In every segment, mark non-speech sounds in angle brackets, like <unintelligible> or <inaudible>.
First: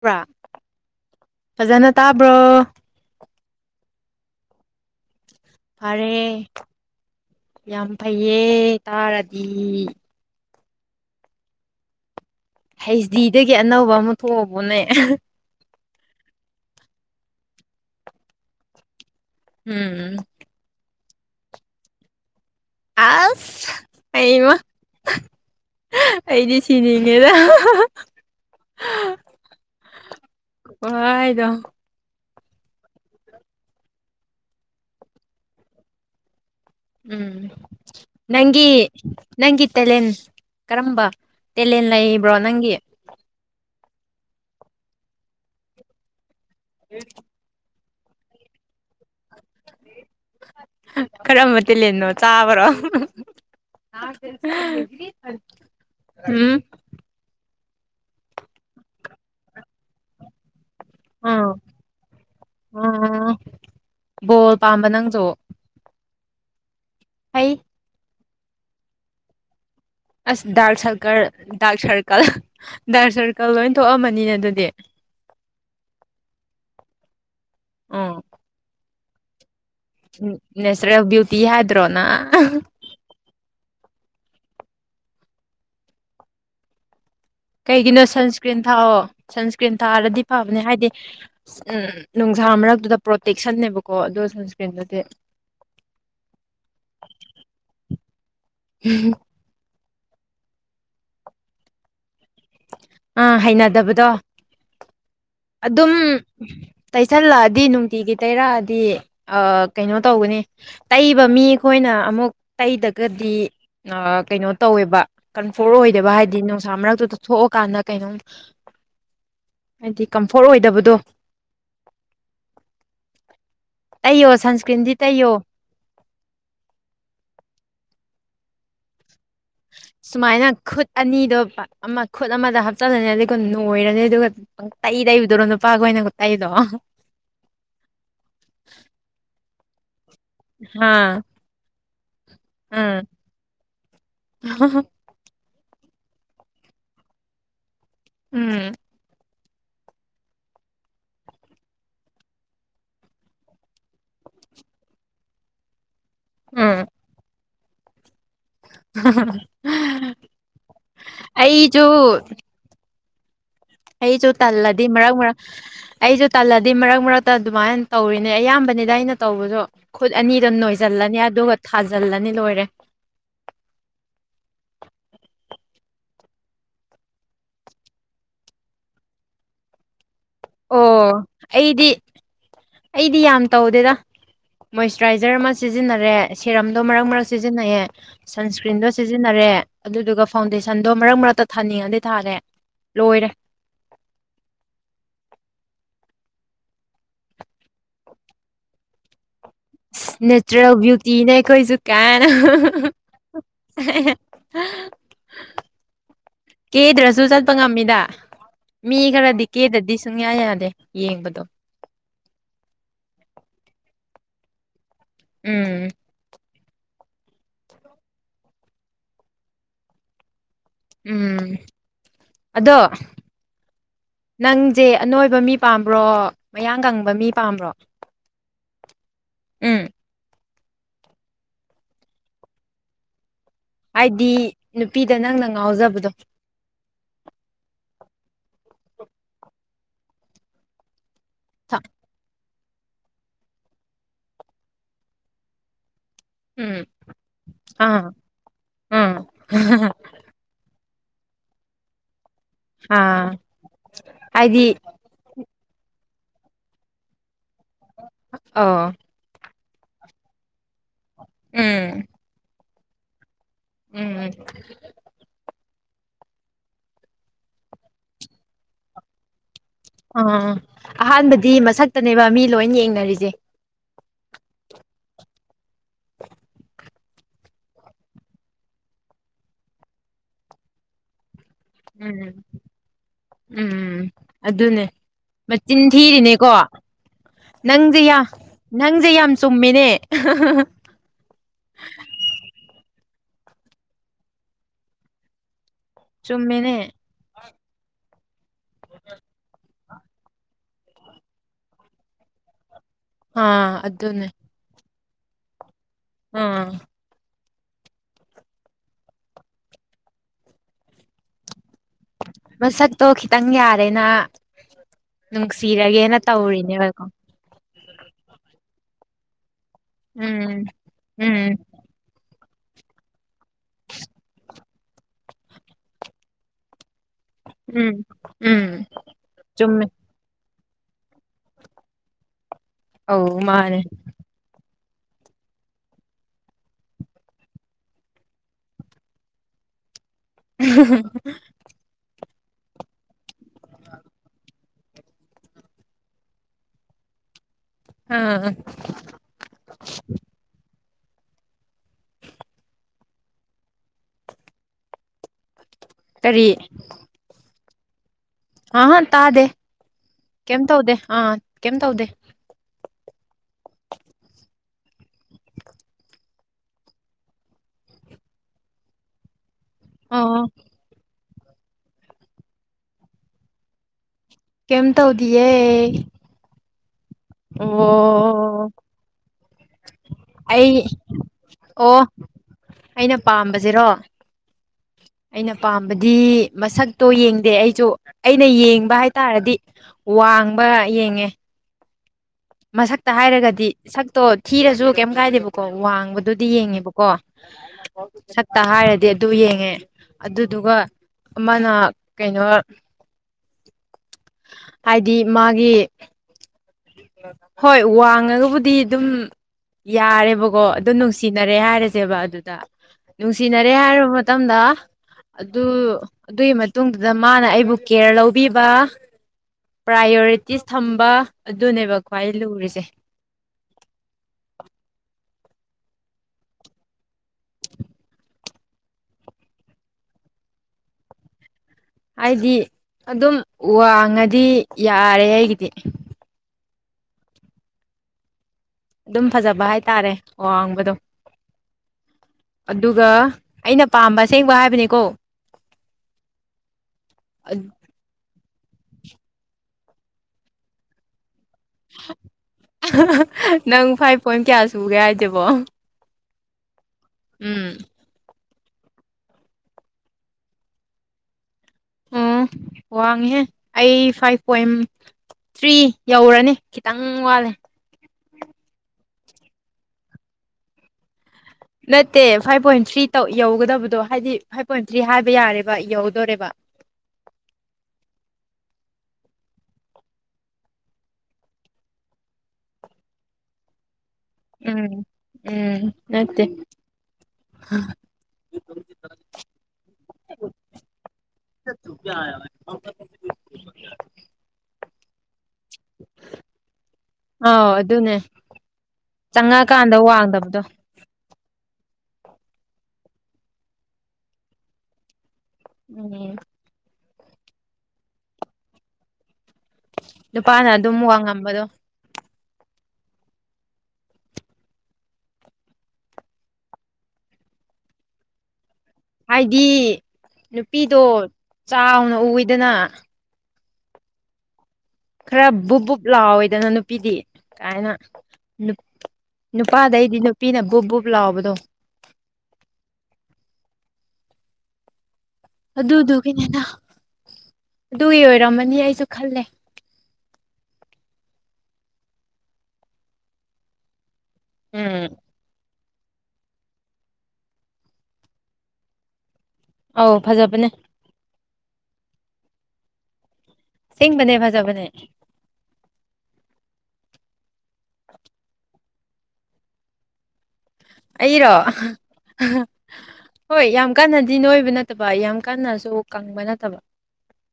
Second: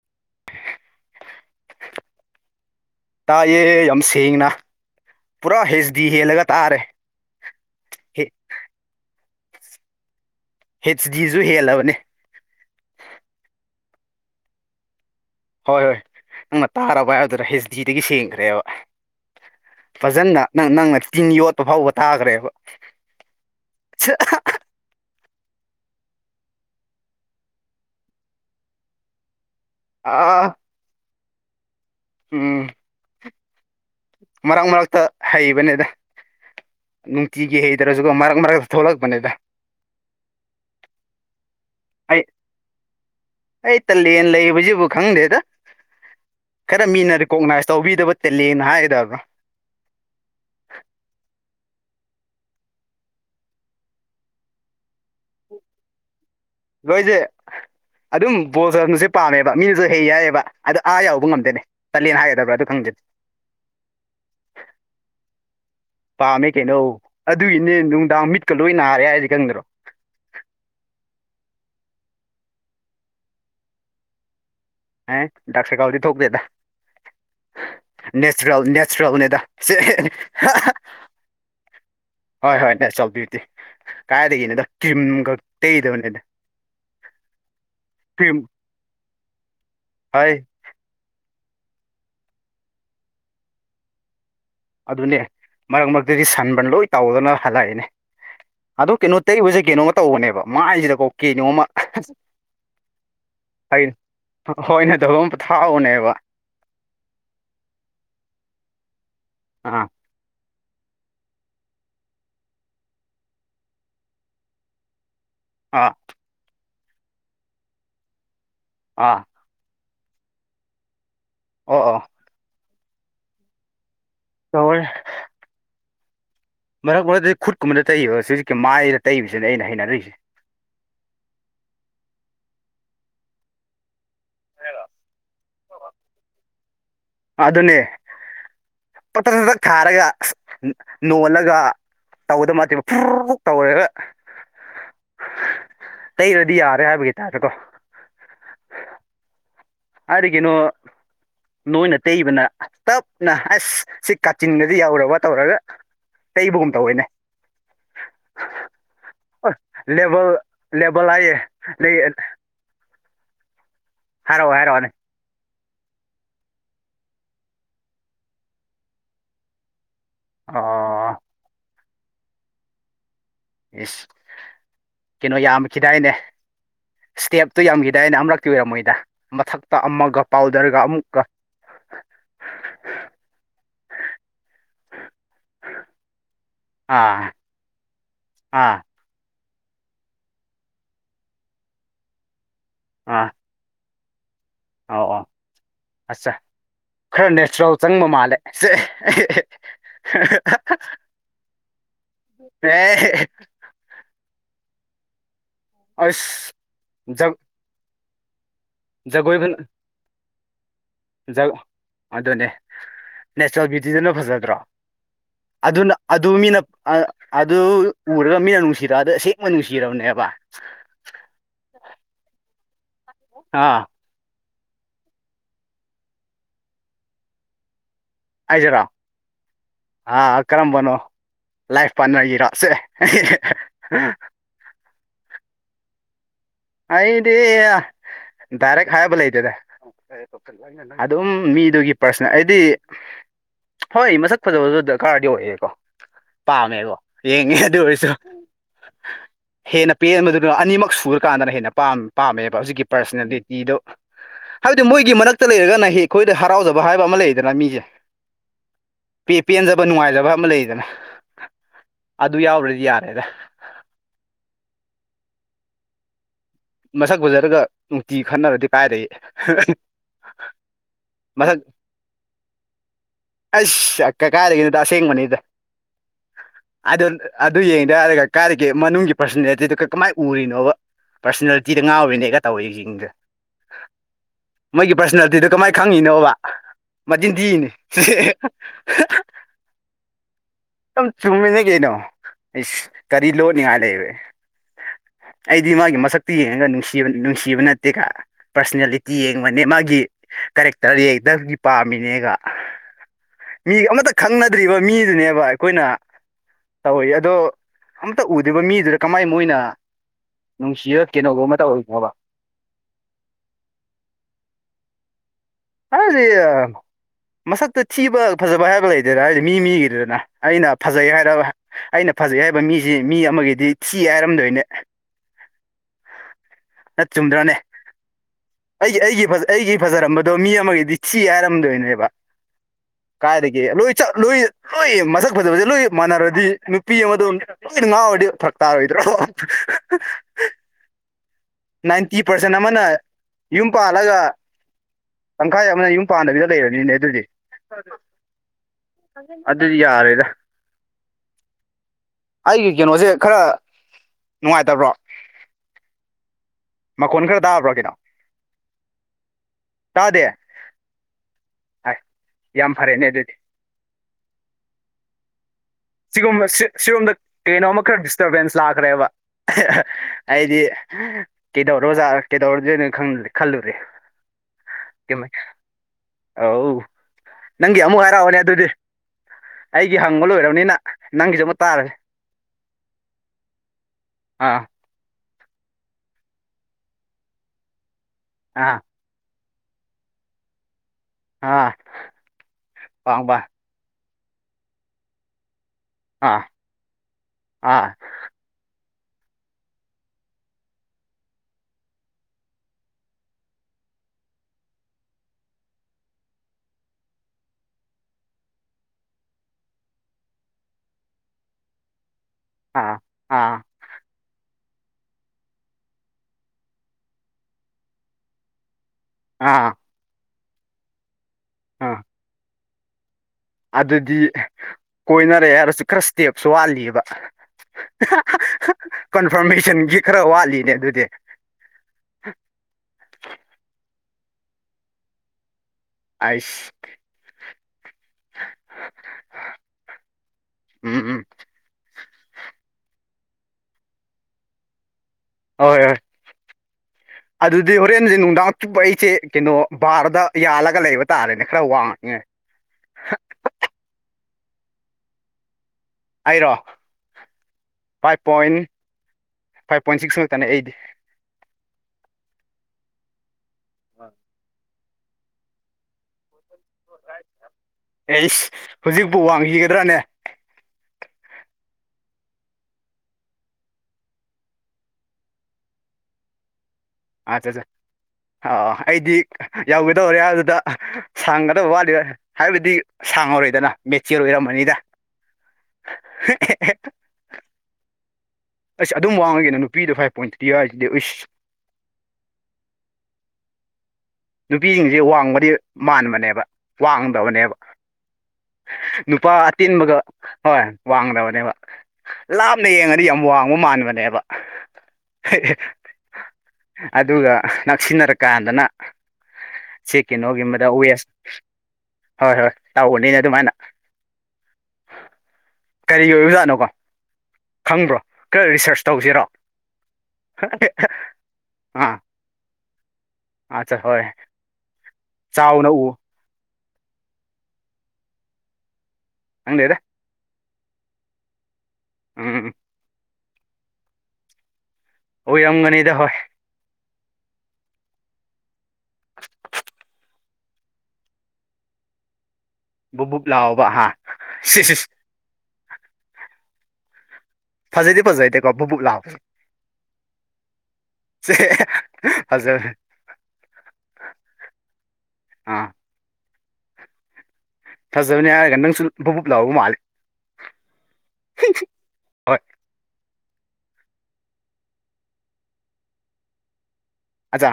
ꯕ꯭ꯔꯥ ꯐꯖꯅ ꯇꯥꯕ꯭ꯔꯣ ꯇꯥꯢꯑꯦ ꯌꯥꯝ ꯁꯦꯡꯅ ꯄꯨꯔꯥ ꯍꯩꯆ ꯗꯤ ꯐꯔꯦ ꯍꯦꯜꯂꯒ ꯇꯥꯔꯦ ꯌꯥꯝ ꯐꯩꯌꯦ ꯇꯥꯔꯗꯤ ꯍ꯭ꯦꯗꯁ ꯗꯤꯖꯨ ꯍꯦꯜꯂꯕꯅꯦ ꯍꯩꯁ ꯗꯤꯗꯒꯤ ꯑꯅꯧꯕ ꯑꯃ ꯊꯣꯛꯑꯕꯣꯅꯦ ꯍꯣꯏ ꯍꯣꯏ ꯅꯪꯅ ꯇꯥꯔꯕ ꯍꯥꯏꯕꯗꯨꯅ ꯍꯦꯁ ꯗꯤꯗꯒꯤ ꯁꯦꯡꯈ꯭ꯔꯦꯕ ꯎꯝ ꯐꯖꯅ ꯅꯪ ꯅꯪꯅ ꯇꯤꯟ ꯌꯣꯠꯄ ꯐꯥꯎꯕ ꯇꯥꯈ꯭ꯔꯦꯕ ꯑꯁ ꯍꯩꯃ ꯑꯩꯗꯤ ꯁꯤꯅꯤꯡꯉꯦꯗ ꯑꯥ ꯗꯣ ꯎꯝ ꯃꯔꯛ ꯃꯔꯛꯇ ꯍꯩꯕꯅꯦꯗ ꯎꯝ ꯅꯨꯡꯇꯤꯒꯤ ꯍꯩꯇ꯭ꯔꯁꯨꯀꯣ ꯃꯔꯛ ꯃꯔꯛꯇ ꯅꯪꯒꯤ ꯊꯣꯛꯂꯛꯄꯅꯦꯗ ꯅꯪꯒꯤ ꯇꯦꯂꯦꯟ ꯀꯔꯝꯕ ꯇꯦꯂꯦꯟ ꯂꯩꯕ꯭ꯔꯣ ꯅꯪꯒꯤ ꯑꯩ ꯇꯜ ꯂꯦꯟ ꯂꯩꯕꯁꯤꯕꯨ ꯈꯪꯗꯦꯗ ꯈꯔ ꯃꯤꯅ ꯔꯤꯀꯣꯛꯅꯥꯏꯁ ꯇꯧꯕꯤꯗꯕ ꯇꯦꯂꯦꯟ ꯍꯥꯏ ꯗꯕ ꯇꯦꯜꯂꯦꯟꯅꯣ ꯆꯥꯕꯔꯣ ꯎꯝ ꯅꯣꯏꯁꯦ ꯑꯗꯨꯝ ꯕꯣꯜꯁꯅꯁꯦ ꯄꯥꯝꯃꯦꯕ ꯃꯤꯅꯁꯨ ꯍꯩ ꯌꯥꯏꯑꯕ ꯑꯗ ꯑꯥ ꯌꯥꯎꯕ ꯉꯝꯗꯦꯅꯦ ꯇꯜꯂꯦ ꯍꯥꯏꯒꯗꯕ꯭ꯔꯥ ꯑꯗꯨ ꯈꯪꯗꯦ ꯀꯣꯜ ꯄꯥꯝꯕ ꯅꯪꯖꯨ ꯄꯥꯝꯃꯦ ꯀꯩꯅꯣ ꯑꯗꯨꯒꯤꯅꯦ ꯅꯨꯡꯗꯥꯡ ꯃꯤꯠꯀ ꯂꯣꯏ ꯅꯥꯔꯦ ꯍꯥꯏꯁꯦ ꯈꯪꯗ꯭ꯔꯣ ꯑꯁ dark circle dark circle dark circle ꯂꯣꯏ ꯊꯣꯛꯑꯝꯃꯅꯤꯅꯦ ꯑꯗꯨꯗꯤ ꯑꯦ ꯗꯥꯛ ꯁꯔꯀꯜꯗꯤ ꯊꯣꯛꯇꯦꯗ ꯑꯣ ꯅꯦꯆꯔꯦꯜ ꯅꯦꯆꯔꯦꯜꯅꯦꯗ ꯢꯁ ꯅꯦꯆꯔꯦꯜ ꯕ꯭ꯌꯨꯇꯤ ꯍꯥꯏꯗ꯭ꯔꯣꯅ ꯍꯣꯏ ꯍꯣꯏ ꯅꯦꯆꯔꯦꯜ ꯕ꯭ꯌꯨꯇꯤ ꯀꯥꯏꯗꯒꯤꯅꯣꯗ ꯀꯤꯝꯒ ꯇꯩꯗꯕꯅꯦꯗ ꯀꯩꯒꯤꯅꯣ ꯀ꯭ꯔꯤꯝ ꯁꯟꯁꯀ꯭ꯔꯤꯟ ꯊꯥꯛꯑꯣ ꯁꯟꯁꯀ꯭ꯔꯤꯟ ꯊꯥꯔꯗꯤ ꯍꯣꯏ ꯐꯕꯅꯦ ꯍꯥꯏꯗꯤ ꯎꯝ ꯅꯨꯡꯁꯥ ꯃꯔꯛꯇꯨꯗ ꯄ꯭ꯔꯣꯇꯦꯛꯁꯟꯅꯦꯕꯀꯣ ꯑꯗꯣ ꯁꯟꯁꯀ꯭ꯔꯤꯟ ꯑꯗꯨꯅꯦ ꯃꯔꯛ ꯃꯔꯛꯇꯗꯤ ꯁꯟꯕꯔꯟ ꯂꯣꯏ ꯇꯥꯎꯗꯅ ꯍꯜꯂꯛꯏꯅꯦ ꯑꯗꯨ ꯀꯩꯅꯣ ꯇꯩꯕꯁꯦ ꯀꯩꯅꯣꯃ ꯇꯧꯕꯅꯦꯕ ꯃꯥꯏꯁꯤꯗꯀꯣ ꯀꯩꯅꯣꯝꯃ ꯑꯥ ꯍꯥꯏ ꯍꯩꯅꯗꯕꯗꯣ ꯍꯣꯏꯅꯗꯕ ꯑꯃ ꯑꯗꯨꯝ ꯊꯥꯎꯕꯅꯦꯕ ꯇꯩꯁꯜꯂꯛꯑꯗꯤ ꯅꯨꯡꯇꯤꯒꯤ ꯇꯩꯔꯛꯑꯗꯤ ꯑ ꯑꯥ ꯀꯩꯅꯣ ꯇꯧꯒꯅꯤ ꯇꯩꯕ ꯃꯤ ꯈꯣꯏꯅ ꯑꯃꯨꯛ ꯇꯩꯗꯒꯗꯤ ꯑꯥ ꯀꯩꯅꯣ ꯇꯧꯋꯦꯕ ꯀꯟꯐꯣꯔ ꯑꯥ ꯑꯣꯏꯗꯕ ꯍꯥꯏꯗꯤ ꯅꯨꯡꯁꯥ ꯃꯔꯛꯇꯨꯗ ꯊꯣꯛꯑꯀꯥꯟꯗ ꯀꯩꯅꯣꯝ ꯑꯥ ꯍꯥꯏꯗꯤ ꯀꯝꯐꯣꯔꯠ ꯑꯣꯏꯗꯕꯗꯣ ꯑꯣ ꯑꯣ ꯇꯩꯌꯣ ꯇꯧꯔꯦ ꯁꯟꯁꯀ꯭ꯔꯤꯟꯗꯤ ꯇꯩꯌꯣ ꯃꯔꯛ ꯃꯔꯛꯇ ꯈꯨꯠꯀꯨꯝꯕꯗ ꯇꯩꯌꯦꯕꯥ ꯁꯤꯖꯤꯛꯀꯤ ꯃꯥꯏ ꯁꯨꯃꯥꯏꯅ ꯈꯨꯠ ꯑꯅꯤꯗꯣ ꯑꯃ ꯈꯨꯠ ꯑꯃꯗ ꯍꯥꯞꯆꯜꯂꯅꯤ ꯑꯗꯨꯒ ꯅꯣꯏꯔꯅꯤ ꯑꯗꯨꯒ ꯄꯪꯇꯩ ꯇꯩꯕꯗꯨꯔꯣ ꯅꯨꯄꯥꯒꯣꯏꯅꯒ ꯇꯩꯕꯗꯣ ꯀꯥꯔꯒ ꯑꯥ ꯅꯣꯜꯂꯒ ꯇꯧꯒꯗꯕ ꯅꯠꯇꯦꯕ ꯎꯝ ꯐꯨꯔꯔꯨꯔꯨ ꯇꯧꯔꯦꯒꯥ ꯇꯩꯔꯗꯤ ꯌꯥꯔꯦ ꯍꯥꯏꯕꯒꯤ ꯇꯥꯏꯞꯇꯀꯣ ꯎꯝ <unintelligible> ꯅꯣꯏꯅ ꯇꯩꯕꯅ ꯇꯞꯅ ꯑꯁ ꯁꯤ ꯀꯥꯆꯤꯟꯒꯁꯦ ꯌꯧꯔꯕ ꯇꯧꯔꯒ ꯇꯩꯕꯒꯨꯝ ꯇꯧꯋꯤꯅꯦ ꯂꯦꯕꯦꯜ ꯂꯦꯕꯦꯜ ꯍꯥꯏꯌꯦ ꯑꯩꯗꯨ ꯂꯩ ꯑꯩꯁꯨ ꯍꯥꯏꯔꯛꯑꯣ ꯇꯜꯂꯗꯤ ꯍꯥꯏꯔꯛꯑꯣꯅꯦ ꯃꯔꯛ ꯃꯔꯛ ꯑꯩꯁꯨ ꯇꯜꯂꯗꯤ ꯃꯔꯛ ꯃꯔꯛꯇ ꯑꯗꯨꯃꯥꯏꯅ ꯇꯧꯔꯤꯅꯦ ꯑꯌꯥꯝꯕꯅꯤꯗ ꯑꯩꯅ ꯇꯧꯕꯁꯨ ꯈꯨꯠ ꯑꯅꯤꯗ ꯑꯣ ꯅꯣꯏꯖꯥꯟꯂꯅꯤ ꯑꯗꯨꯒ ꯊꯥꯖꯜꯂꯅꯤ ꯂꯣꯏꯔꯦ ꯏꯁꯁ ꯀꯩꯅꯣ ꯌꯥꯝꯈꯤꯗꯥꯏꯅꯦ ꯏꯁꯇꯦꯞꯇꯣ ꯌꯥꯝꯈꯤꯗꯥꯏꯅꯦ ꯑꯃꯔꯛꯇꯤ ꯑꯣꯏꯔꯝꯃꯣꯏꯗ ꯃꯊꯛꯇ ꯑꯃꯒ ꯄꯥꯎꯗꯔꯒ ꯑꯣ ꯑꯃꯨꯛꯀ ꯑꯩꯗꯤ ꯑꯩꯗꯤ ꯌꯥꯝ ꯇꯧꯗꯦꯗ ꯃꯣꯏꯆꯔꯥꯏꯖꯔ ꯑꯃ ꯁꯤꯖꯤꯟꯅꯔꯦ ꯁꯦꯔꯝꯗꯣ ꯃꯔꯛ ꯑꯥ ꯃꯔꯛ ꯁꯤꯖꯤꯟꯅꯩꯌꯦ ꯑꯥ ꯁꯟꯁꯀ꯭ꯔꯤꯟꯗꯣ ꯁꯤꯖꯤꯟꯅꯔꯦ ꯑꯗꯨꯗꯨꯒ ꯐꯥꯎꯟꯗꯦꯁꯟꯗꯣ ꯃꯔꯛ ꯃꯔꯛꯇ ꯊꯥꯅꯤꯡꯉꯗꯤ ꯊꯥꯒꯦ ꯂꯣꯏꯔꯦ ꯑꯩ ꯑꯥ ꯑꯠꯆꯥ ꯈꯔ ꯅꯦꯆꯔꯦꯜ ꯆꯪꯕ ꯃꯥꯜꯂꯦ ꯅꯦꯆꯔꯦꯜ ꯕ꯭ꯌꯨꯇꯤꯅꯦ ꯑꯈꯣꯏꯁꯨ ꯀꯥꯏꯅ ꯑꯦ ꯑꯁ ꯀꯦꯗ꯭ꯔꯁꯨ ꯖ ꯆꯠꯄ ꯉꯝꯃꯤꯗ ꯃꯤ ꯈꯔꯥꯗꯤ ꯀꯦꯗꯗꯤ ꯁꯨꯡꯌꯥ ꯌꯗꯦ ꯖꯑꯣ ꯑꯗꯨꯅꯦ ꯅꯦꯆꯔꯦꯜ ꯕ꯭ꯌꯨꯇꯤꯗꯨꯅ ꯐꯖꯗ꯭ꯔꯣ ꯎꯝ ꯑꯗꯨꯅ ꯑꯗꯨ ꯃꯤꯅ ꯑ ꯑꯗꯨ ꯎꯔꯒ ꯃꯤꯅ ꯅꯨꯡꯁꯤꯔ ꯑꯗꯨ ꯑꯁꯦꯡꯕ ꯅꯨꯡꯁꯤꯔꯕꯅꯦꯕ ꯎꯝ ꯑꯗꯣ ꯑꯥ ꯅꯪꯁꯦ ꯑꯅꯣꯏꯕ ꯃꯤ ꯄꯥꯝꯕ꯭ꯔꯣ ꯃꯌꯥꯡ ꯀꯪꯕ ꯃꯤ ꯄꯥꯝꯕ꯭ꯔꯣ ꯑꯩꯖꯤꯔꯣ ꯎꯝ ꯑꯥ ꯀꯔꯝꯕꯅꯣ ꯂꯥꯏꯐ ꯄꯥꯠꯅꯔꯒꯤꯔꯣ ꯁꯦ ꯍꯥꯏꯗꯤ ꯅꯨꯄꯤꯗ ꯅꯪꯅ ꯉꯥꯎꯖꯕꯗꯣ ꯑꯩꯗꯤ ꯗꯥꯏꯔꯦꯛ ꯍꯥꯏꯕ ꯂꯩꯇꯦꯗ ꯑꯗꯨꯝ ꯊ- ꯃꯤꯗꯨꯒꯤ ꯄꯔꯁꯅꯦꯜ ꯑꯩꯗꯤ ꯍꯣꯏ ꯃꯁꯛ ꯐꯖꯕꯁꯨ ꯗꯔꯀꯥꯔꯗꯤ ꯑꯣꯏꯌꯦꯀꯣ ꯎꯝ ꯄꯥꯝꯃꯦꯕꯣ ꯌꯦꯡꯉꯦ ꯑꯗꯨ ꯑꯥ ꯑꯣꯏꯔꯁꯨ ꯎꯝ ꯍꯦꯟꯅ ꯄꯦꯟꯕꯥꯗꯨꯅ ꯑꯅꯤꯃꯛ ꯀꯥꯟꯗꯅ ꯍꯦꯟꯅ ꯄꯥꯝ ꯄꯥꯝꯃꯦꯕ ꯍꯧꯖꯤꯛꯀꯤ ꯑꯥ ꯄꯥꯔꯁꯅꯦꯂꯤꯇꯤꯗꯨ ꯍꯥꯏꯗꯤ ꯍꯥꯏꯕꯗꯤ ꯃꯣꯏꯒꯤ ꯃꯔꯛꯇ ꯑꯗꯨꯝ ꯂꯩꯔꯒ ꯅꯍꯦꯛ ꯑꯈꯣꯏꯗ ꯍꯔꯥꯎꯖꯕ ꯍꯥꯏꯕ ꯑꯃ ꯂꯩꯗꯅ ꯃꯤꯁꯦ ꯑ ꯄꯤꯠ ꯄꯦꯟꯖꯕ ꯅꯨꯡꯉꯥꯏꯖꯕ ꯑꯃ ꯂꯩꯌꯦꯗꯅ ꯎꯝ ꯑꯗꯨ ꯌꯥꯎꯔ꯭ꯗꯤ ꯌꯥꯔꯦꯗ ꯎꯝ ꯃꯁꯛ ꯐꯖꯔꯒ ꯅꯨꯡꯇꯤ ꯈꯟꯅꯔꯗꯤ ꯀꯥꯏꯗꯩ ꯑꯥ ꯑꯍꯥꯟꯕꯗꯤ ꯃꯁꯛꯇꯅꯦꯕ ꯃꯤ ꯂꯣꯏ ꯌꯦꯡꯅꯔꯤꯁꯦ ꯑꯩꯁ ꯀꯥꯏꯗꯒꯤꯅꯣꯗ <inaudible> ꯑꯗꯨꯜ ꯑꯗꯨ ꯌꯦꯡꯗꯦ ꯍꯥꯏꯔꯒ ꯀꯥꯢꯗꯒꯤ ꯃꯅꯨꯡꯒꯤ ꯄꯔꯁꯣꯅꯦꯂꯤꯇꯤꯗꯨ ꯀꯃꯥꯏꯅ ꯎꯔꯤꯅꯣꯕ ꯄꯔꯁꯅꯦꯟ ꯇꯤꯗ ꯎꯝ ꯉꯥꯎꯔꯤꯅꯦꯒ ꯇꯧꯋꯤꯁꯤꯡꯁꯦ ꯎꯝ ꯑꯗꯨꯅꯦ ꯀꯃꯥꯏ ꯃꯆꯤꯟ ꯈꯪꯉꯤꯅꯣꯕ ꯊꯤꯔꯤꯅꯦꯀꯣ ꯃꯆꯤꯟ ꯊꯤꯔꯤꯅꯤ ꯅꯪꯗꯤ ꯌꯥꯝ ꯅꯪꯗꯤ ꯌꯥꯝ ꯆꯨꯝꯃꯦꯅꯦ ꯌꯥꯝ ꯆꯨꯝꯃꯤꯅꯦ ꯀꯩꯅꯣ ꯏꯁ ꯀꯔꯤ ꯂꯣꯠꯅꯤꯡꯉꯥꯏ ꯂꯩꯕꯦ ꯑꯩꯗꯤ ꯃꯥꯒꯤ ꯃꯁꯛꯇ ꯌꯦꯡꯉꯒ ꯆꯨꯝꯃꯦꯅꯦ ꯅꯨꯡꯁꯤꯕ ꯅꯨꯡꯁꯤꯕ ꯅꯠ ꯅꯠꯇꯦꯒ ꯄꯥꯔꯁꯅꯦꯂꯤꯇꯤ ꯌꯦꯡꯕꯅꯦ ꯃꯥꯒꯤ ꯀꯦꯔꯦꯛꯇꯔ ꯌꯦꯡꯗꯕꯒꯤ ꯄꯥꯝꯃꯤꯅꯦꯒ ꯃꯤ ꯑꯥ ꯑꯃꯇ ꯑꯗꯨꯅꯦ ꯈꯪꯅꯗ꯭ꯔꯤꯕ ꯃꯤꯗꯨꯅꯦꯕ ꯑꯩꯈꯣꯏꯅ ꯑꯥ ꯇꯧꯋꯤ ꯑꯗꯣ ꯑꯝꯇ ꯎꯗ꯭ꯔꯤꯕ ꯃꯤꯗꯨꯗ ꯀꯃꯥꯏ ꯃꯣꯏꯅ ꯅꯨꯡꯁꯤꯔ ꯀꯩꯅꯣ ꯒꯨꯝꯕ ꯇꯧꯋꯤ ꯃꯁꯛꯇꯣ ꯈꯤꯇꯪ ꯌꯥꯔꯦꯅꯥ ꯑꯥꯔꯦ ꯌꯥ ꯃꯁꯛꯇ ꯊꯤꯕ ꯐꯖꯕ ꯍꯥꯏꯕ ꯂꯩꯇꯦꯗ ꯍꯥꯏꯗꯤ ꯃꯤ ꯃꯤꯒꯤꯗꯅ ꯎꯝ ꯑꯩꯅ ꯐꯖꯩ ꯍꯥꯏꯔ ꯎꯝ ꯑꯩꯅ ꯐꯖꯩ ꯍꯥꯏ ꯕ ꯃꯤꯁꯤ ꯃꯤ ꯑꯃꯒꯤꯗꯤ ꯊꯤ ꯍꯥꯏꯔꯝꯗꯣꯏꯅꯦ ꯅꯠ ꯆꯨꯝꯗ꯭ꯔꯅꯦ ꯎꯝ ꯎꯝ ꯑꯩꯒꯤ ꯑꯩꯒꯤ ꯑꯩꯒꯤ ꯆꯨꯝꯃꯦ ꯐꯖꯔꯝꯕꯗꯣ ꯃꯤ ꯑꯃ ꯑꯃꯒꯤꯗꯤ ꯊꯤ ꯍꯥꯏꯔꯝꯗꯣꯏꯅꯦꯕ ꯑꯧ ꯀꯥꯏꯗꯒꯤ ꯃꯥꯅꯦ ꯂꯣꯏ ꯆ ꯂꯣꯏ ꯍꯣꯏ ꯃꯁꯛ ꯐꯖꯕꯁꯦ ꯂꯣꯏ ꯃꯥꯟꯅꯔꯗꯤ ꯅꯨꯄꯤ ꯑꯃꯗꯣ ꯂꯣꯏꯅ ꯉꯥꯎꯔꯗꯤ ꯐꯔꯛ ꯇꯥꯔꯣꯏꯗ꯭ꯔꯣ ꯍꯍ ꯅꯥꯏꯟꯇꯤ ꯄꯔꯁꯦꯟ ꯑꯃꯅ ꯌꯨꯝ ꯄꯥꯜꯂꯒ ꯇꯪꯈꯥꯏ ꯑꯃꯅ ꯌꯨꯝ ꯄꯥꯟꯗꯕꯤꯗ ꯂꯩꯔꯅꯤꯅꯦ ꯑꯗꯨꯢꯗꯤ ꯑꯥ ꯑꯗꯨꯗꯤ ꯌꯥꯔꯦꯗ <inaudible> ꯑꯩꯒꯤ ꯀꯩꯅꯣꯁꯦ ꯈꯔ ꯅꯨꯡꯉꯥꯏꯇꯕ꯭ꯔꯣ ꯀꯔꯤ ꯃꯈꯣꯟ ꯈꯔ ꯇꯥꯕ꯭ꯔꯥ ꯀꯩꯅꯣ ꯑꯥꯍ ꯇꯥꯗꯦ ꯇꯥꯗꯦ ꯀꯩꯝ ꯇꯧꯗꯦ ꯑꯥ ꯀꯩꯝ ꯑꯥꯏ ꯇꯧꯗꯦ ꯌꯥꯝ ꯐꯔꯦꯅꯦ ꯑꯗꯨꯗꯤ ꯁꯤꯒꯨꯝꯕ ꯁꯤ ꯁꯤꯔꯣꯝꯗ ꯀꯩꯅꯣꯃ ꯈꯔ ꯗꯤꯁꯇꯔꯕꯦꯟꯁ ꯂꯥꯛꯈ꯭ꯔꯦꯕ ꯑꯍꯍ ꯑꯣ ꯑꯩꯗꯤ ꯀꯩꯗꯧꯔꯣꯖꯥ ꯀꯩꯗꯧꯔꯗꯣꯏ ꯈꯟ ꯈꯜꯂꯨꯔꯦ ꯀꯩꯝ ꯀꯦꯃ ꯇꯧꯗꯤꯌꯦ ꯑꯧ ꯅꯪꯒꯤ ꯑꯃꯨꯛ ꯍꯥꯏꯔꯛꯑꯣꯅꯦ ꯑꯗꯨꯗꯤ ꯑꯣ ꯑꯩꯒꯤ ꯍꯪꯕ ꯂꯣꯏꯔꯕꯅꯤꯅ ꯑꯩ ꯅꯪꯒꯤꯁꯨ ꯑꯃ ꯇꯥꯔꯦ ꯑꯣ ꯑꯩꯅ ꯄꯥꯝꯕꯁꯤꯔꯣ ꯑꯥ ꯑꯩꯅ ꯄꯥꯝꯕꯗꯤ ꯃꯁꯛꯇꯣ ꯌꯦꯡꯗꯦ ꯑꯩꯁꯨ ꯑꯩꯅ ꯑꯥ ꯌꯦꯡꯕ ꯍꯥꯏꯇꯥꯔꯗꯤ ꯋꯥꯡꯕ ꯌꯦꯡꯉꯦ ꯑꯥ ꯃꯁꯛꯇ ꯋꯥꯡꯕ ꯍꯥꯏꯔꯒꯗꯤ ꯁꯛꯇꯣ ꯊꯤꯔꯁꯨ ꯀꯩꯝ ꯀꯥꯏꯗꯦꯕ ꯀꯣ ꯑꯥ ꯋꯥꯡꯕꯗꯨꯗꯤ ꯌꯦꯡꯉꯦꯕꯀꯣ ꯑꯥ ꯁꯛꯇ ꯍꯥꯏꯔ ꯗꯤ ꯑꯗꯨ ꯌꯦꯡꯉꯦ ꯑꯗꯨꯗꯨꯒ ꯑꯃꯅ ꯀꯩꯅꯣ ꯍꯥꯏꯗꯤ ꯃꯥꯒꯤ ꯍꯣꯏ ꯋꯥꯡꯉꯒꯕꯨꯗꯤ ꯑꯗꯨꯝ ꯌꯥꯔꯦꯕꯀꯣ ꯑꯗꯨ ꯅꯨꯡꯁꯤꯅꯔꯦ ꯍꯥꯏꯔꯁꯦꯕ ꯑꯗꯨꯗ ꯑꯥ ꯑꯥ ꯅꯨꯡꯁꯤꯅꯔꯦ ꯍꯥꯏꯔꯕ ꯃ ꯃꯇꯝꯗ ꯑꯗꯨ ꯑꯗꯨꯒꯤ ꯃꯇꯨꯡꯗꯨꯗ ꯃꯥꯅ ꯑꯩꯕꯨ ꯀꯦꯌꯔ ꯂꯧꯕꯤꯕ ꯑꯥ ꯄ꯭ꯔꯥꯏꯌꯣꯔꯤꯇꯤꯁ ꯊꯝꯕ ꯑꯥ ꯑꯗꯨꯅꯦꯕ ꯈ꯭ꯋꯥꯏ ꯂꯨꯔꯤꯁꯦ ꯑꯗꯨꯗꯤ ꯀꯣꯏꯅꯔꯦ ꯍꯥꯏꯔꯁꯨ ꯈꯔ ꯁ꯭ꯇꯦꯞꯁꯨ ꯋꯥꯠꯂꯤꯑꯕ ꯑꯍꯥꯍ ꯍꯥ ꯀꯟꯐꯔꯃꯦꯁꯟꯒꯤ ꯈꯔ ꯋꯥꯠꯂꯤꯅꯦ ꯑꯗꯨꯗꯤ ꯍꯥꯏꯗꯤ ꯑꯗꯨꯝ ꯋꯥꯡꯉꯗꯤ ꯌꯥꯔꯦ ꯑꯩꯒꯤꯗꯤ ꯑꯥꯁ ꯍ ꯑꯗꯨꯝ ꯐꯖꯕ ꯍꯥꯏꯇꯥꯔꯦ ꯋꯥꯡꯕꯗꯣ ꯎꯝ ꯎꯝ ꯑꯗꯨꯒ ꯑꯩꯅ ꯄꯥꯝꯕ ꯑꯁꯦꯡꯕ ꯍꯥꯏꯕꯅꯤꯀꯣ ꯍꯣꯏ ꯍꯣꯏ ꯑꯗꯨꯗꯤ ꯍꯣꯔꯦꯟꯁꯦ ꯅꯨꯡꯗꯥꯡ ꯕ ꯑꯩꯁꯦ ꯀꯩꯅꯣ ꯕꯥꯔꯗ ꯌꯥꯜꯂꯒ ꯂꯩꯕ ꯇꯥꯔꯦꯅꯦ ꯈꯔ ꯋꯥꯡꯉꯦ ꯑꯍꯍ ꯅꯪ ꯐꯥꯏꯐ ꯄꯣꯏꯟ ꯀꯌꯥ ꯁꯨꯒꯦ ꯍꯥꯏꯁꯤꯕꯣ ꯑꯩꯔꯣ ꯎꯝ five point five point six ꯉꯛꯇꯅꯦ ꯑꯩꯗꯤ ꯑꯝ ꯋꯥꯡꯉꯦꯍꯦ ꯑꯩ ꯐꯥꯏꯚ ꯄꯣꯏꯟ ꯊ꯭ꯔꯤ ꯌꯧꯔꯅꯤ ꯈꯤꯇꯪ ꯋꯥꯂꯦ ꯑꯩꯁ ꯍꯨꯖꯤꯛꯄꯨ ꯋꯥꯡꯈꯤꯒꯗ꯭ꯔꯥꯅꯦ ꯅꯠꯇꯦ ꯐꯥꯏꯚ ꯄꯣꯏꯟ ꯊ꯭ꯔꯤ ꯇꯧ ꯌꯧꯒꯗꯕꯗꯣ ꯍꯥꯏꯗꯤ ꯐꯥꯏꯚ ꯄꯣꯏꯟ ꯊ꯭ꯔꯤ ꯍꯥꯏꯕ ꯌꯥꯔꯦꯕ ꯌꯧꯗꯣꯔꯦꯕ ꯑꯗꯨꯅꯦ ꯑꯧ ꯑꯩꯗꯤ ꯌꯧꯒꯗꯧꯔꯦ ꯍꯥꯢꯗꯨꯗ ꯁꯥꯡꯒꯗꯕ ꯋꯥꯠꯂꯤꯔ ꯍꯥꯏꯕꯗꯤ ꯁꯥꯡꯉꯔꯣꯏꯗꯅ ꯃꯦꯆꯤꯌꯣꯔ ꯑꯣꯏꯔꯝꯃꯅꯤꯗ ꯎꯝ ꯎꯝ ꯅꯠꯇꯦ ꯍꯥ ꯑꯁ ꯑꯗꯨꯝ ꯋꯥꯡꯉꯦ ꯀꯩꯅꯣ ꯅꯨꯄꯤꯗ ꯐꯥꯏꯚ ꯄꯣꯏꯟꯠ ꯇ꯭ꯔꯤ ꯍꯥꯏꯁꯤꯗꯤ ꯎꯏꯁ <unintelligible> ꯅꯨꯄꯤꯁꯤꯡꯁꯦ ꯋꯥꯡꯕꯗꯤ ꯃꯥꯟꯕꯅꯦꯕ ꯋꯥꯡꯗꯕꯅꯦꯕ ꯍꯥ ꯑꯥꯎ ꯑꯗꯨꯅꯦ ꯅꯨꯄꯥ ꯑꯇꯤꯟꯕꯒ ꯆꯪꯉꯛꯀꯥꯟꯗ ꯋꯥꯡꯗꯕꯗꯣ ꯍꯣꯏ ꯋꯥꯡꯗꯕꯅꯦꯕ ꯂꯥꯞꯅ ꯌꯦꯡꯉꯗꯤ ꯌꯥꯝ ꯋꯥꯡꯕ ꯃꯥꯟꯕꯅꯦꯕ ꯑ ꯍꯩꯍꯩ ꯎꯝ ꯑꯗꯨꯒ ꯅꯛꯁꯤꯟꯅꯔ ꯀꯥꯟꯗꯅ ꯁꯤ ꯀꯩꯅꯣ ꯅꯨꯄꯥꯅ ꯒꯨꯝꯕꯗ ꯑꯗꯨꯝ ꯋꯦꯁ ꯋꯥꯡꯉꯝꯕꯗꯣ ꯍꯣꯏ ꯍꯣꯏ ꯇꯧꯕꯅꯤꯅꯦ ꯑꯗꯨꯃꯥꯏꯅ ꯀꯔꯤꯒꯤ ꯑꯣꯏꯕ ꯖꯥꯠꯅꯣꯀꯣ ꯈꯪꯕ꯭ꯔꯣ ꯈꯔ ꯔꯤꯁꯔꯁ ꯇꯧꯁꯤꯔꯣ ꯍꯥꯏꯗꯤ ꯅꯨꯄꯤꯗꯣ ꯆꯥꯎꯅ ꯎꯋꯤꯗꯅ ꯑꯆꯥ ꯍꯣꯏ ꯈꯔ ꯆꯥꯎꯅ ꯕꯨꯞ ꯎ ꯕꯨꯞ ꯂꯥꯎꯋꯦꯗꯅ ꯅꯨꯄꯤꯗꯤ ꯀꯥꯏꯅ ꯅꯨꯞ ꯈꯪꯗꯦꯗ ꯅꯨꯄꯥꯗꯩꯗꯤ ꯅꯨꯄꯤꯅ ꯕꯨꯞ ꯕꯨꯞ ꯂꯥꯎꯕꯗꯣ ꯎꯝ ꯑꯣꯏꯔꯝꯒꯅꯤꯗ ꯍꯣꯏ ꯑꯗꯨꯗꯨꯒꯤꯅꯦꯅ ꯑꯗꯨꯒꯤ ꯑꯣꯏꯔꯝꯃꯅꯤ ꯑꯩꯁꯨ ꯈꯜꯂꯦ ꯕꯨꯞ ꯕꯨꯞ ꯂꯥꯎꯕ ꯍꯥ ꯁꯤ ꯁꯤꯁ ꯎꯝ ꯐꯖꯩꯗꯤ ꯐꯖꯩꯗꯀꯣ ꯕꯨꯞ ꯕꯨꯞ ꯂꯥꯎꯕꯁꯦ ꯑꯧ ꯐꯖꯕꯅꯦ ꯍꯥ ꯐꯖꯩ ꯑꯁꯦꯡꯕꯅꯦ ꯐꯖꯥꯕꯅꯦ ꯑꯥ ꯐꯖꯕꯅꯦ ꯍꯥꯏꯔꯒ ꯅꯪꯁꯨ ꯕꯨꯞ ꯕꯨꯨꯞ ꯂꯥꯎꯕ ꯃꯥꯜꯂꯦ ꯑꯩꯔꯣ ꯑꯍꯥ ꯍꯣꯏ ꯍꯥꯍꯥ ꯍꯣꯏ ꯌꯥꯝ ꯀꯟꯅꯗꯤ ꯅꯣꯏꯕ ꯅꯠꯇꯕ ꯌꯥꯝ ꯀꯟꯅꯁꯨ ꯀꯪꯕ ꯅꯠꯇꯕ ꯑꯠꯆꯥ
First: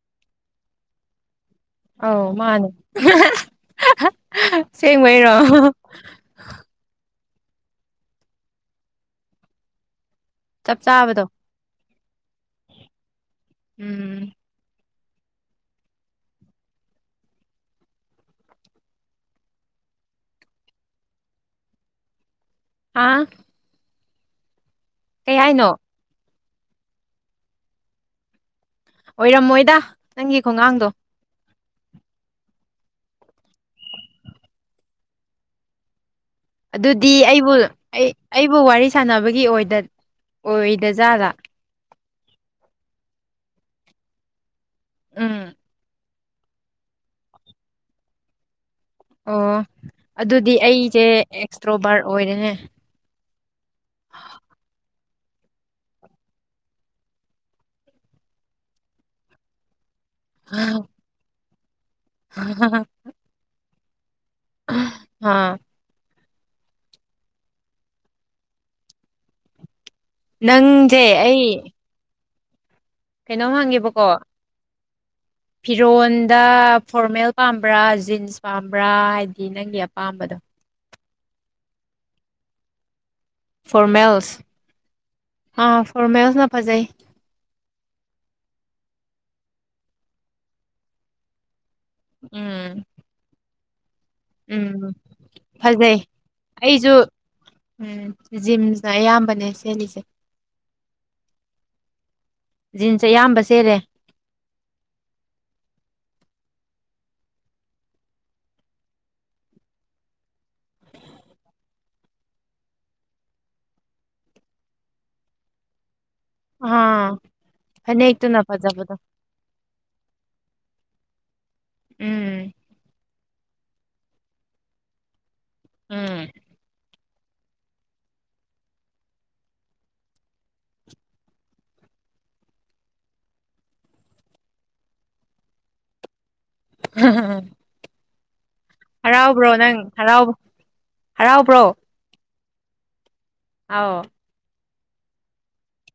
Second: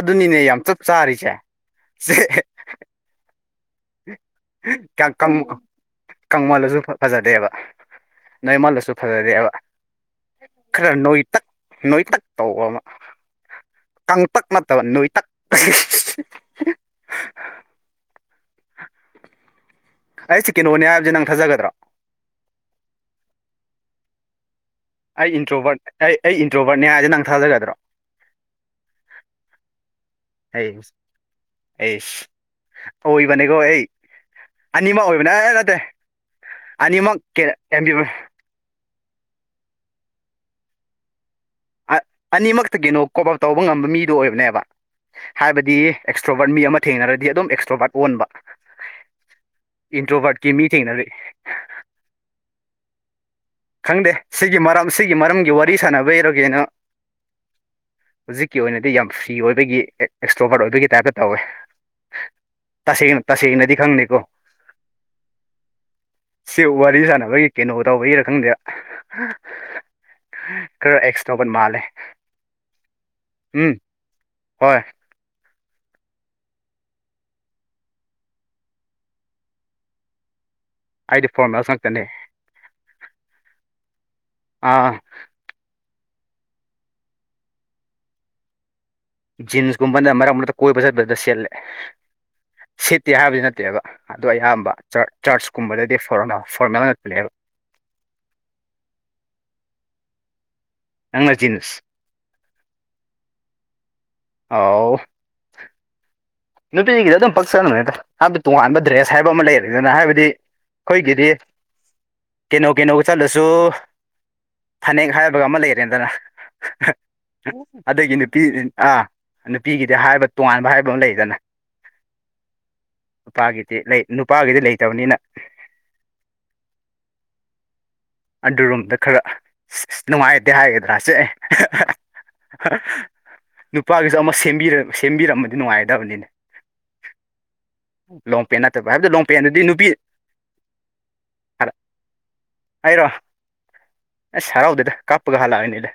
ꯑꯗꯨꯅꯤꯅꯦ ꯌꯥꯝ ꯆꯞ ꯆꯥꯔꯤꯁꯦ ꯁꯦ ꯑꯧ ꯃꯥꯅꯦ ꯑꯝꯍꯥꯍꯥ ꯍꯥꯍꯥꯍꯥ ꯀꯪ ꯁꯦꯡꯕꯩꯔꯣ ꯀꯪ ꯑꯣꯍꯣꯍꯣ ꯀꯪꯃꯜꯂꯁꯨ ꯐꯖꯗꯦꯕ ꯅꯣꯏꯃꯜꯂꯁꯨ ꯐꯖꯗꯦꯕ ꯆꯞ ꯈꯔ ꯆꯥꯕꯗꯣ ꯅꯣꯏꯇꯛ ꯅꯣꯏꯇꯛ ꯇꯧꯕ ꯑꯃ ꯎꯝ ꯀꯪꯇꯛ ꯅꯠꯇꯕ ꯅꯣꯏ ꯇꯛ ꯏꯁ ꯍꯥꯍꯥꯍꯥꯍꯥ ꯑꯩ ꯁꯦ ꯀꯩꯅꯣꯅꯦ ꯍꯥꯏꯕꯖꯦ ꯅꯪ ꯊꯥꯖꯒꯗ꯭ꯔꯣ ꯑꯥ ꯑꯩ ꯀꯩ ꯍꯥꯏꯅꯣ ꯏꯟꯇ꯭ꯔꯣꯚꯔꯠ ꯑꯩ ꯑꯩ ꯏꯟꯇ꯭ꯔꯣꯚꯔꯠꯅꯦ ꯍꯥꯏꯁꯦ ꯅꯪ ꯊꯥꯖꯒꯗ꯭ꯔꯣ ꯑꯣꯏꯔꯝꯃꯣꯏꯗ ꯅꯪꯒꯤ ꯈꯣꯡꯉꯥꯡꯗꯣ ꯑꯦꯁ ꯑꯣꯏꯕꯅꯦꯀꯣ ꯑꯩ ꯑꯅꯤꯃꯛ ꯑꯣꯏꯕꯅꯦ ꯑꯥꯑꯥ ꯅꯠꯇꯦ ꯑꯗꯨꯗꯤ ꯑꯅꯤꯃꯛ ꯑꯩꯕꯨ ꯀꯦ- ꯑꯦꯝꯕꯤ- ꯑꯩ ꯑꯩꯕꯨ ꯋꯥꯔꯤ ꯁꯥꯟꯅꯕꯒꯤ ꯑꯣꯏꯗꯠ ꯑꯣꯏꯗ ꯖꯥꯠꯂ ꯑ ꯑꯅꯤꯃꯛꯇꯒꯤꯅꯣ ꯀꯣꯞ ꯑꯞ ꯇꯧꯕ ꯉꯝꯕ ꯃꯤꯗꯣ ꯑꯣꯏꯕꯅꯦꯕ ꯎꯝ ꯍꯥꯏꯕꯗꯤ ꯑꯦꯛꯁꯇ꯭ꯔꯣꯕꯥꯔꯠ ꯃꯤ ꯑꯃ ꯊꯦꯡꯅꯔꯗꯤ ꯑꯗꯨꯝ ꯑꯦꯛꯁꯇ꯭ꯔꯣꯕꯥꯔꯠ ꯑꯣꯟꯕ ꯑꯣ ꯏꯟꯇ꯭ꯔꯣꯕꯔꯠꯀꯤ ꯑꯗꯨꯗꯤ ꯃꯤ ꯑꯩꯁꯦ ꯊꯦꯡꯅꯔꯤ ꯑꯦꯛꯁꯇ꯭ꯔꯣꯕꯥꯔꯠ ꯑꯣꯏꯔꯦꯅꯦ ꯈꯪꯗꯦ ꯁꯤꯒꯤ ꯃꯔꯝ ꯁꯤꯒꯤ ꯃꯔꯝꯒꯤ ꯋꯥꯔꯤ ꯁꯥꯟꯅꯕꯩꯔ ꯀꯩꯅꯣ ꯍꯧꯖꯤꯛꯀꯤ ꯑꯣꯏꯅꯗꯤ ꯌꯥꯝ ꯐ꯭ꯔꯤ ꯑꯣꯏꯕꯒꯤ ꯑꯦ ꯑꯦꯛꯁꯇ꯭ꯔꯣꯕꯔꯠ ꯑꯣꯏꯕꯒꯤ ꯇꯥꯏꯞꯇ ꯇꯧꯋꯦ ꯇꯁꯦꯡꯅ ꯇꯁꯦꯡꯅꯗꯤ ꯈꯪꯗꯦꯀꯣ ꯍꯥꯥ ꯁꯤ ꯋꯥꯔꯤ ꯁꯥꯟꯅꯕꯒꯤ ꯀꯩꯅꯣ ꯇꯧꯕꯒꯤꯔ ꯈꯪꯗꯦ ꯈꯔ ꯅꯪꯁꯦ ꯑꯦꯛꯁꯇꯧꯕ ꯑꯩ ꯃꯥꯜꯂꯦ ꯀꯩꯅꯣꯝ ꯎꯝ ꯍꯪꯒꯦꯕꯀꯣ ꯍꯣꯏ ꯐꯤꯔꯣꯟꯗ ꯐꯣꯔꯃꯦꯜ ꯄꯥꯝꯕ꯭ꯔꯥ ꯖꯤꯟꯁ ꯄꯥꯝꯕ꯭ꯔꯥ ꯍꯥꯏꯕꯗꯤ ꯅꯪꯒꯤ ꯑꯄꯥꯝꯕꯗꯣ ꯑꯩꯗꯤ ꯐꯣꯔꯃꯦꯜ ꯈꯛꯇꯅꯦ ꯐꯣꯔꯃꯦꯜꯁ ꯑꯥ ꯐꯣꯔꯃꯦꯜꯁꯅ ꯐꯖꯩ ꯖꯤꯟꯁꯀꯨꯝꯕꯅ ꯃꯔꯛ ꯃꯔꯛꯇ ꯀꯣꯏꯕ ꯆꯠꯄꯗꯨꯗ ꯁꯦꯠꯂꯦ ꯎꯝ ꯁꯦꯠꯇꯦ ꯍꯥꯏꯕꯗꯤ ꯅꯠꯇꯦꯕ ꯑꯗꯨ ꯑꯌꯥꯝꯕ ꯎꯝ ꯆꯔꯆꯀꯨꯝꯕꯗꯗꯤ ꯐꯖꯩ ꯐꯣꯔꯜ ꯐꯣꯔꯣꯃꯦꯜ ꯑꯩꯁꯨ ꯉꯛꯄꯅꯦꯕ ꯎꯝ ꯖꯤꯟꯁꯅ ꯑꯌꯥꯝꯕꯅꯦ ꯁꯦꯠꯂꯤꯁꯦ ꯅꯪꯅ ꯆꯤꯟꯁ ꯖꯤꯟꯁ ꯑꯌꯥꯝꯕ ꯁꯦꯠꯂꯦ ꯑꯧ ꯅꯨꯄꯤꯒꯤꯗꯤ ꯑꯗꯨꯝ ꯄꯛꯆꯅꯕꯗ ꯍꯥꯏꯕꯗꯤ ꯇꯣꯉꯥꯟꯕ ꯗ꯭ꯔꯦꯁ ꯍꯥꯏꯕ ꯑꯃ ꯂꯩꯔꯅꯤꯗꯅ ꯍꯥꯏꯕꯗꯤ ꯈꯣꯢꯒꯤꯗꯤ ꯀꯩꯅꯣ ꯀꯩꯅꯣꯒ ꯆꯠꯂꯁꯨ ꯐꯅꯦꯛ ꯍꯥꯏꯕꯒ ꯑꯃ ꯂꯩꯔꯦꯗꯅ ꯑꯥ ꯑꯗꯒꯤ ꯐꯅꯦꯛꯇꯨꯅ ꯅꯨꯄꯤ ꯐꯖꯕꯗꯣ ꯑꯥ ꯅꯨꯄꯤꯒꯤꯗꯤ ꯍꯥꯏꯕ ꯇꯣꯉꯥꯟꯕ ꯍꯥꯏꯕ ꯃ ꯂꯩꯗꯅ ꯎꯝ ꯅꯨꯄꯥꯒꯤꯗꯤ ꯂꯩ ꯅꯨꯄꯥꯒꯤꯗꯤ ꯂꯩꯇꯕꯅꯤꯅ ꯎꯝ ꯑꯗꯨꯔꯨꯝꯗ ꯈꯔ ꯅꯨꯡꯉꯥꯏꯇꯦ ꯍꯥꯏꯒꯗ꯭ꯔꯥ ꯁꯦ ꯅꯨꯄꯥꯒꯤꯁꯨ ꯑꯃ ꯁꯦꯝꯕꯤꯔꯝ ꯁꯦꯝꯕꯤꯔꯝꯃꯗꯤ ꯅꯨꯡꯉꯥꯏꯗꯕꯅꯤꯅꯦ <inaudible> ꯂꯣꯡ ꯄꯦꯟ ꯅꯠꯇꯕ ꯍꯥꯏꯕꯗꯤ ꯂꯣꯡ ꯍꯔꯥꯎꯕ꯭ꯔꯣ ꯄꯦꯟꯗꯨꯗꯤ ꯅꯪ ꯅꯨꯄꯤ ꯍꯔꯥꯎ ꯍꯔꯥꯎꯕ꯭ꯔꯣ ꯔ ꯑꯩꯔꯣ ꯑꯥꯎ ꯑꯁ ꯍꯔꯥꯎꯗꯦꯗ ꯀꯥꯞꯄꯒ ꯍꯜꯂꯛꯑꯅꯤꯗ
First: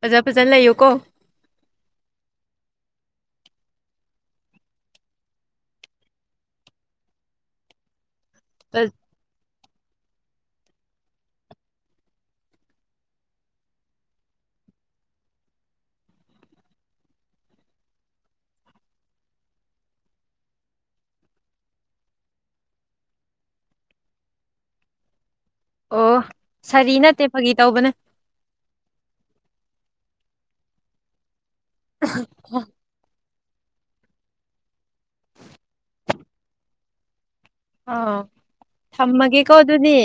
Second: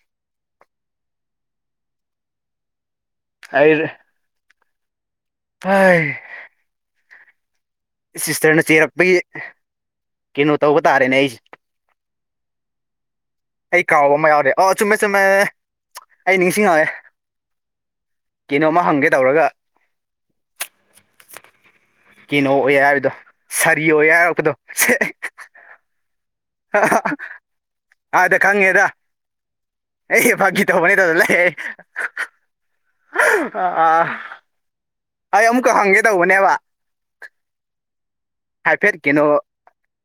ꯐꯖꯥ ꯐꯖꯅ ꯂꯩꯌꯣ ꯀꯣ ꯑꯩꯔꯦ ꯑꯥꯢ ꯁꯤꯁꯇꯔꯅ ꯆꯦꯔꯛꯄꯒꯤ ꯀꯩꯅꯣ ꯇꯧꯕ ꯇꯥꯔꯦꯅꯦ ꯑꯩꯁꯦ ꯑꯩ ꯀꯥꯎꯕ ꯑꯃ ꯌꯥꯎꯔꯦ ꯑꯣ ꯆꯨꯝꯃꯦ ꯆꯨꯝꯃꯦ ꯑꯩ ꯅꯤꯡꯁꯤꯡꯉꯑꯦ ꯀꯩꯅꯣꯃ ꯍꯪꯒꯦ ꯇꯧꯔꯒ ꯀꯩꯅꯣ ꯑꯣꯏ ꯍꯥꯏꯕꯗꯣ ꯁꯥꯔꯤ ꯑꯣꯏꯌꯦ ꯍꯥꯏꯔꯛꯄꯗꯣ ꯑꯣ ꯁꯥꯔꯤ ꯅꯠꯇꯦ ꯐꯥꯒꯤ ꯇꯧꯕꯅꯦ ꯑꯥꯗ ꯈꯪꯉꯦꯗ ꯑꯩꯁꯦ ꯐꯥꯒꯤ ꯇꯧꯕꯅꯦ ꯇꯗꯅ ꯂꯩ ꯑ ꯑꯥ ꯑꯩ ꯑꯃꯨꯛꯀ ꯍꯪꯒꯦ ꯇꯧꯕꯅꯦꯕ ꯑꯥ ꯍꯥꯏꯐꯦꯠ ꯀꯩꯅꯣ ꯊꯝꯃꯒꯦꯀꯣ ꯑꯗꯨꯗꯤ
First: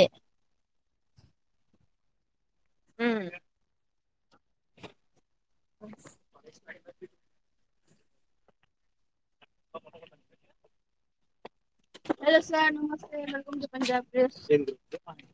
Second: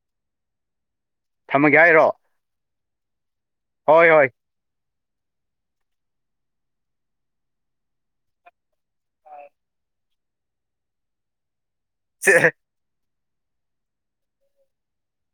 ꯊꯝꯃꯒꯦ ꯍꯥꯏꯔꯣ ꯎꯝ ꯍꯣꯏ ꯍꯣꯏ <inaudible> <inaudible> ꯍꯂꯣ ꯁꯥꯔ ꯅꯃꯁꯇꯦ <unintelligible>